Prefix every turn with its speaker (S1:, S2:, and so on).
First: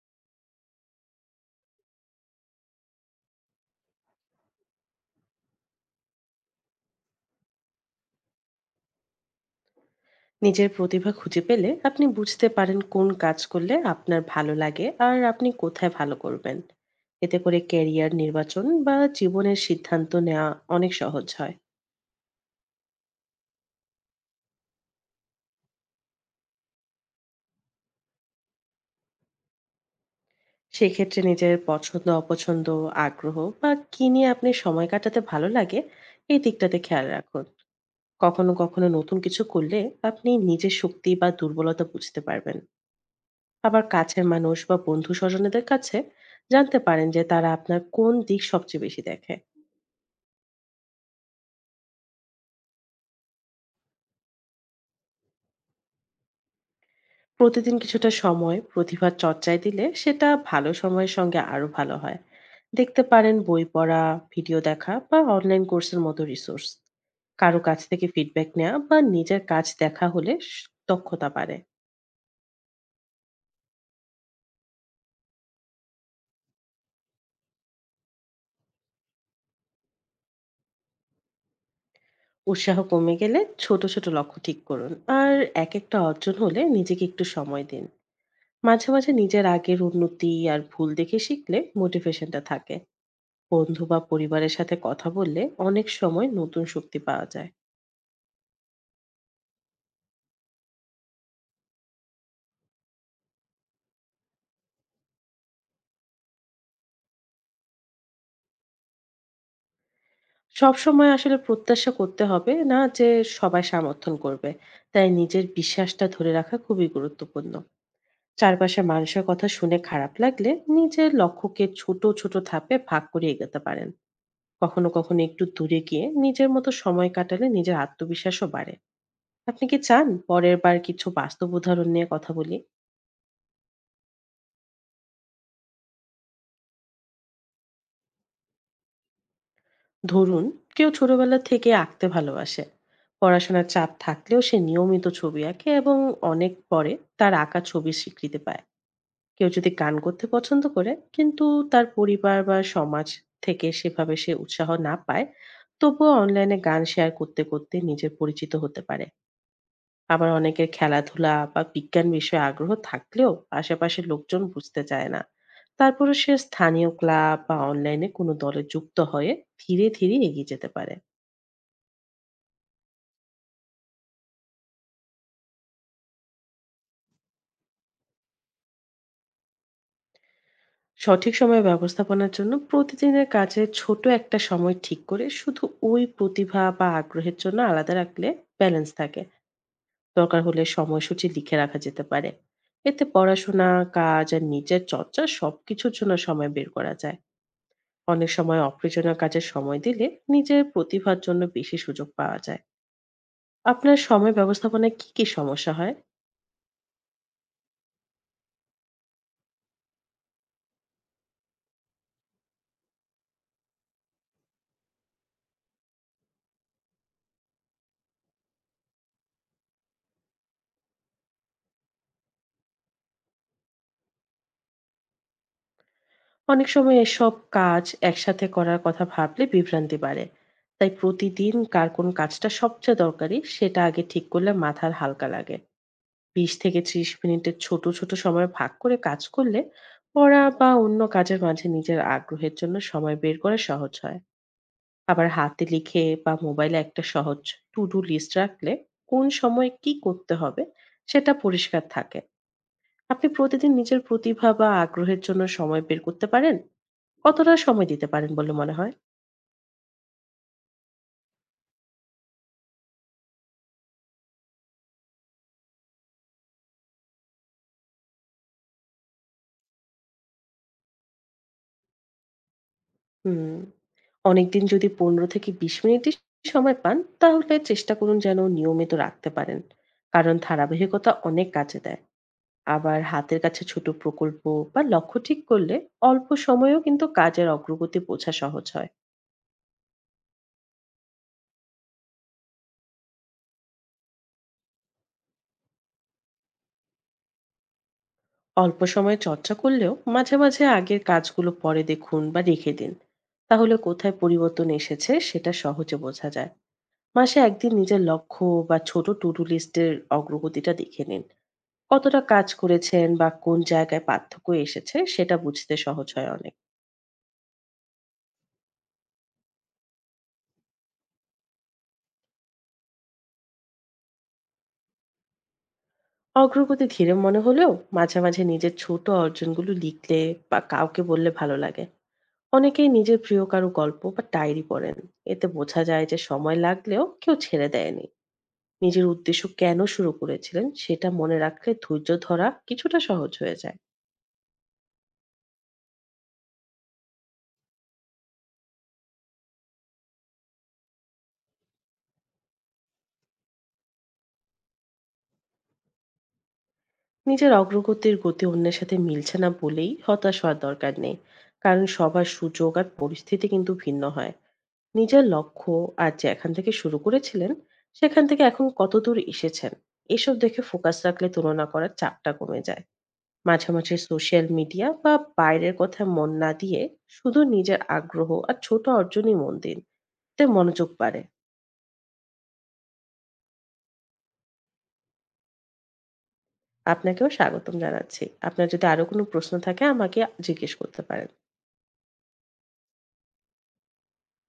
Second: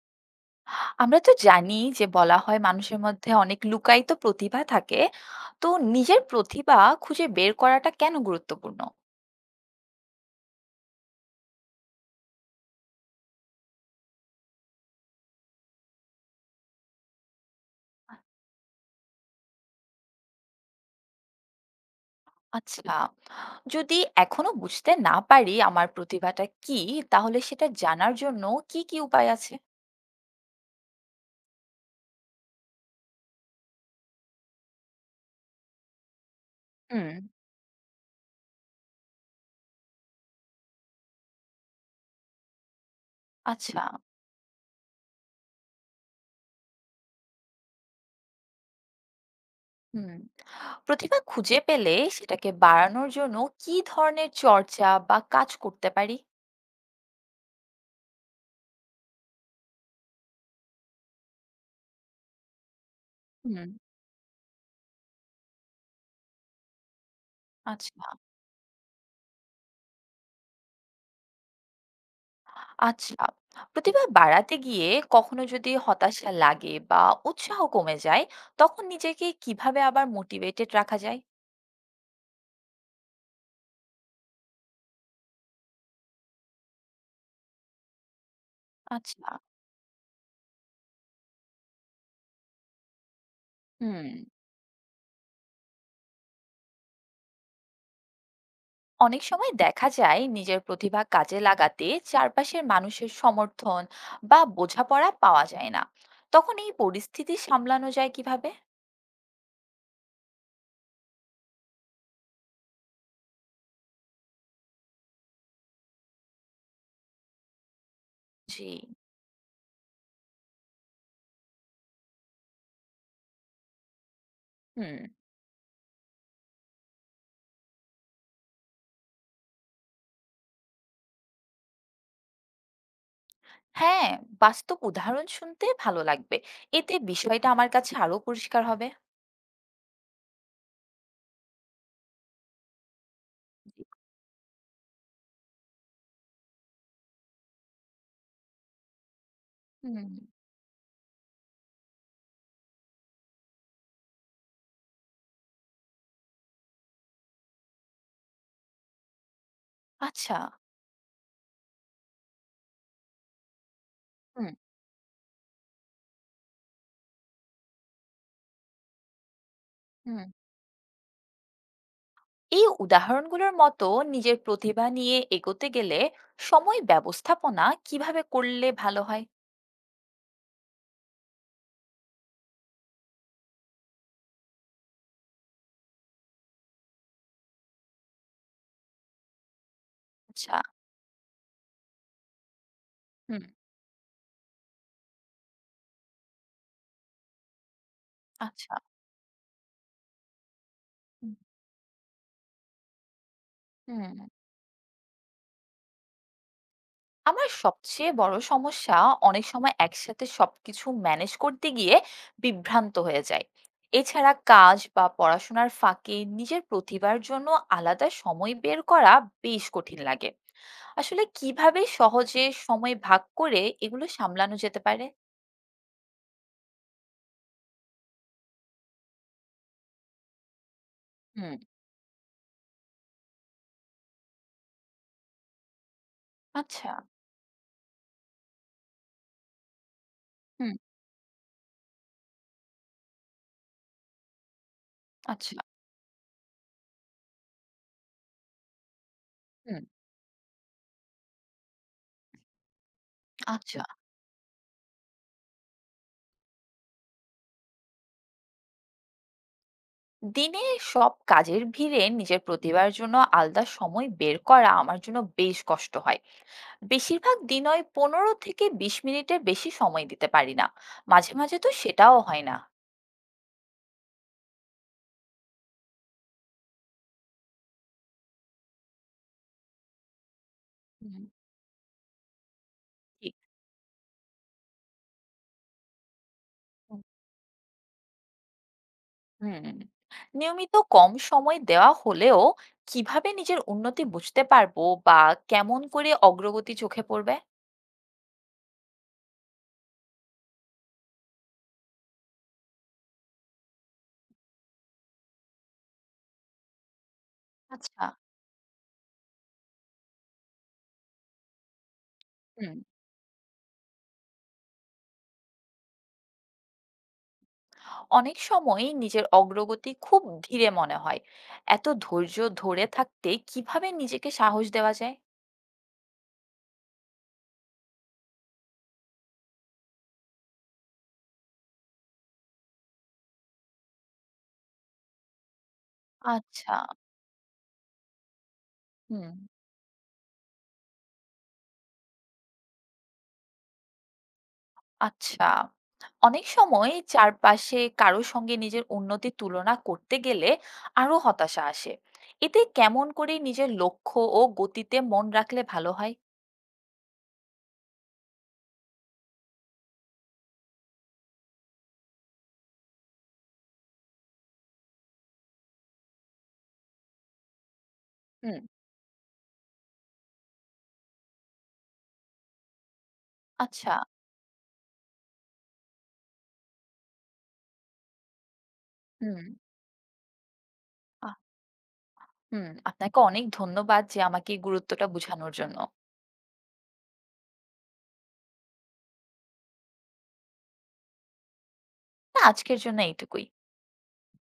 S1: আমরা তো জানি যে বলা হয় মানুষের মধ্যে অনেক লুকায়িত প্রতিভা থাকে। তো নিজের প্রতিভা খুঁজে বের করাটা কেন গুরুত্বপূর্ণ?
S2: নিজের প্রতিভা খুঁজে পেলে আপনি বুঝতে পারেন কোন কাজ করলে আপনার ভালো লাগে আর আপনি কোথায় ভালো করবেন। এতে করে ক্যারিয়ার নির্বাচন বা জীবনের সিদ্ধান্ত নেওয়া অনেক সহজ হয়।
S1: আচ্ছা, যদি এখনো বুঝতে না পারি আমার প্রতিভাটা কী, তাহলে সেটা জানার জন্য কী উপায় আছে?
S2: সেক্ষেত্রে নিজের পছন্দ অপছন্দ, আগ্রহ বা কি নিয়ে আপনি সময় কাটাতে ভালো লাগে এই দিকটাতে খেয়াল
S1: হুম।
S2: রাখুন। কখনো কখনো নতুন কিছু করলে আপনি নিজের শক্তি বা দুর্বলতা বুঝতে পারবেন।
S1: আচ্ছা,
S2: আবার কাছের মানুষ বা বন্ধু স্বজনেদের কাছে জানতে পারেন যে তারা আপনার কোন দিক সবচেয়ে বেশি দেখে।
S1: হুম। প্রতিভা খুঁজে পেলে সেটাকে বাড়ানোর জন্য কী ধরনের চর্চা বা কাজ করতে পারি?
S2: প্রতিদিন কিছুটা সময় প্রতিভার চর্চায় দিলে সেটা ভালো সময়ের সঙ্গে আরো ভালো হয়। দেখতে পারেন
S1: হুম।
S2: বই পড়া, ভিডিও দেখা বা অনলাইন কোর্সের মতো রিসোর্স, কারো কাছ
S1: আচ্ছা।
S2: থেকে ফিডব্যাক নেওয়া বা নিজের কাজ দেখা হলে দক্ষতা বাড়ে।
S1: আচ্ছা, প্রতিভা বাড়াতে গিয়ে কখনো যদি হতাশা লাগে বা উৎসাহ কমে যায়, তখন নিজেকে কিভাবে আবার মোটিভেটেড রাখা যায়?
S2: উৎসাহ কমে গেলে ছোট ছোট লক্ষ্য ঠিক করুন। আর এক একটা অর্জন হলে নিজেকে একটু সময় দিন। মাঝে মাঝে
S1: আচ্ছা,
S2: নিজের আগের উন্নতি আর ভুল দেখে শিখলে মোটিভেশনটা থাকে। বন্ধু বা
S1: হুম।
S2: পরিবারের সাথে কথা বললে অনেক সময় নতুন শক্তি পাওয়া যায়।
S1: অনেক সময় দেখা যায় নিজের প্রতিভা কাজে লাগাতে চারপাশের মানুষের সমর্থন বা বোঝাপড়া পাওয়া যায় না। তখন এই পরিস্থিতি সামলানো যায় কিভাবে?
S2: সবসময় আসলে প্রত্যাশা করতে হবে না যে সবাই সমর্থন করবে। তাই নিজের বিশ্বাসটা ধরে রাখা খুবই গুরুত্বপূর্ণ।
S1: জি,
S2: চারপাশের মানুষের কথা শুনে খারাপ লাগলে নিজের লক্ষ্যকে ছোট, ছোট ধাপে ভাগ করে এগোতে পারেন। কখনো,
S1: হুম।
S2: কখনো একটু দূরে গিয়ে নিজের মতো সময় কাটালে নিজের আত্মবিশ্বাসও বাড়ে। আপনি কি চান পরের বার কিছু বাস্তব উদাহরণ নিয়ে কথা বলি?
S1: হ্যাঁ, বাস্তব উদাহরণ শুনতে ভালো লাগবে। এতে বিষয়টা আমার কাছে আরো পরিষ্কার হবে।
S2: ধরুন, কেউ ছোটবেলা থেকে আঁকতে ভালোবাসে। পড়াশোনার চাপ থাকলেও সে নিয়মিত ছবি আঁকে এবং অনেক পরে তার আঁকা ছবির স্বীকৃতি পায়। কেউ যদি গান
S1: হুম,
S2: করতে পছন্দ করে কিন্তু তার পরিবার বা সমাজ থেকে সেভাবে সে উৎসাহ না পায়, তবুও অনলাইনে গান শেয়ার করতে করতে নিজের পরিচিত হতে পারে। আবার
S1: আচ্ছা,
S2: অনেকের খেলাধুলা বা বিজ্ঞান বিষয়ে আগ্রহ থাকলেও আশেপাশের লোকজন
S1: হুম,
S2: বুঝতে চায় না। তারপরে সে স্থানীয় ক্লাব বা অনলাইনে কোনো দলে যুক্ত হয়ে ধীরে ধীরে
S1: হুম।
S2: এগিয়ে যেতে পারে।
S1: এই উদাহরণগুলোর মতো নিজের প্রতিভা নিয়ে এগোতে গেলে সময় ব্যবস্থাপনা কিভাবে করলে ভালো হয়?
S2: সঠিক সময় ব্যবস্থাপনার জন্য প্রতিদিনের কাজে ছোট একটা সময় ঠিক করে শুধু ওই প্রতিভা বা আগ্রহের জন্য আলাদা রাখলে ব্যালেন্স থাকে। দরকার
S1: আচ্ছা,
S2: হলে সময়সূচি লিখে রাখা যেতে পারে। এতে
S1: হুম,
S2: পড়াশোনা, কাজ আর নিজের চর্চা সবকিছুর জন্য সময় বের করা যায়। অনেক সময়
S1: আচ্ছা,
S2: অপ্রয়োজনীয় কাজে সময় দিলে নিজের প্রতিভার
S1: হুম,
S2: জন্য বেশি সুযোগ পাওয়া যায়। আপনার
S1: হুম।
S2: সময় ব্যবস্থাপনায় কি, কি সমস্যা হয়?
S1: আমার সবচেয়ে বড় সমস্যা, অনেক সময় একসাথে সবকিছু ম্যানেজ করতে গিয়ে বিভ্রান্ত হয়ে যায়। এছাড়া কাজ বা পড়াশোনার ফাঁকে নিজের প্রতিভার জন্য আলাদা সময় বের করা বেশ কঠিন লাগে। আসলে কিভাবে সহজে সময় ভাগ করে এগুলো সামলানো যেতে পারে?
S2: অনেক সময় এসব কাজ একসাথে করার কথা ভাবলে বিভ্রান্তি বাড়ে। তাই প্রতিদিন
S1: হুম,
S2: কার কোন কাজটা সবচেয়ে দরকারি সেটা আগে ঠিক করলে মাথার হালকা লাগে। ২০ থেকে
S1: আচ্ছা,
S2: ৩০ মিনিটের ছোট, ছোট সময় ভাগ করে কাজ করলে পড়া বা
S1: হুম,
S2: অন্য কাজের মাঝে নিজের আগ্রহের জন্য সময় বের করা সহজ হয়। আবার
S1: আচ্ছা,
S2: হাতে লিখে বা মোবাইলে একটা সহজ টু ডু লিস্ট রাখলে কোন সময়
S1: হুম,
S2: কি করতে হবে সেটা পরিষ্কার থাকে। আপনি প্রতিদিন
S1: আচ্ছা।
S2: নিজের প্রতিভা বা আগ্রহের জন্য সময় বের করতে পারেন? কতটা সময় দিতে পারেন বলে মনে হয়?
S1: দিনে সব কাজের ভিড়ে নিজের প্রতিভার জন্য আলাদা সময় বের করা আমার জন্য বেশ কষ্ট হয়। বেশিরভাগ দিনই ১৫ থেকে ২০ মিনিটের বেশি সময় দিতে পারি না। মাঝে মাঝে তো সেটাও হয় না।
S2: হুম। অনেকদিন যদি ১৫ থেকে ২০ মিনিটই সময় পান, তাহলে চেষ্টা করুন যেন নিয়মিত রাখতে পারেন। কারণ ধারাবাহিকতা
S1: হুম।
S2: অনেক কাজে দেয়। আবার
S1: ঠিক।
S2: হাতের কাছে ছোট প্রকল্প বা লক্ষ্য ঠিক করলে অল্প সময়েও কিন্তু কাজের অগ্রগতি বোঝা সহজ হয়।
S1: হুম, হুম। নিয়মিত কম সময় দেওয়া হলেও কিভাবে নিজের উন্নতি বুঝতে পারবো বা কেমন করে অগ্রগতি চোখে পড়বে?
S2: অল্প সময়ে চর্চা করলেও মাঝে মাঝে আগের কাজগুলো পরে দেখুন বা রেখে দিন। তাহলে কোথায় পরিবর্তন এসেছে সেটা সহজে বোঝা যায়। মাসে একদিন নিজের
S1: আচ্ছা।
S2: লক্ষ্য বা ছোট টু-ডু লিস্টের অগ্রগতিটা দেখে নিন। কতটা কাজ
S1: হুম।
S2: করেছেন বা কোন জায়গায় পার্থক্য এসেছে সেটা বুঝতে সহজ হয় অনেক।
S1: অনেক সময়ই নিজের অগ্রগতি খুব ধীরে মনে হয়। এত ধৈর্য ধরে থাকতে কিভাবে নিজেকে সাহস দেওয়া যায়?
S2: অগ্রগতি ধীরে মনে হলেও মাঝে মাঝে নিজের ছোট অর্জনগুলো লিখলে বা কাউকে বললে ভালো লাগে। অনেকেই নিজের প্রিয় কারো গল্প বা ডায়েরি পড়েন। এতে বোঝা যায় যে সময়
S1: আচ্ছা,
S2: লাগলেও কেউ ছেড়ে দেয়নি। নিজের
S1: হুম,
S2: উদ্দেশ্য কেন শুরু করেছিলেন সেটা মনে রাখলে ধৈর্য ধরা কিছুটা সহজ হয়ে যায়।
S1: আচ্ছা। অনেক সময় চারপাশে কারো সঙ্গে নিজের উন্নতি তুলনা করতে গেলে আরো হতাশা আসে। এতে কেমন করে নিজের লক্ষ্য ও গতিতে মন রাখলে ভালো হয়?
S2: নিজের অগ্রগতির গতি অন্যের সাথে মিলছে না বলেই হতাশ হওয়ার দরকার নেই। কারণ সবার সুযোগ আর পরিস্থিতি কিন্তু ভিন্ন হয়। নিজের লক্ষ্য আর যেখান থেকে শুরু করেছিলেন, সেখান থেকে
S1: হুম,
S2: এখন কতদূর এসেছেন, এসব দেখে ফোকাস রাখলে তুলনা করার চাপটা কমে যায়। মাঝে,
S1: আচ্ছা,
S2: মাঝে সোশ্যাল মিডিয়া বা বাইরের কথায় মন না দিয়ে শুধু নিজের আগ্রহ আর ছোট অর্জনই
S1: হুম,
S2: মন দিন। এতে মনোযোগ বাড়ে।
S1: আ হুম, আপনাকে অনেক ধন্যবাদ যে আমাকে এই গুরুত্বটা বুঝানোর জন্য।
S2: আপনাকেও স্বাগতম জানাচ্ছি। আপনার যদি আরো কোনো প্রশ্ন থাকে আমাকে জিজ্ঞেস করতে পারেন।
S1: না, আজকের জন্য এইটুকুই।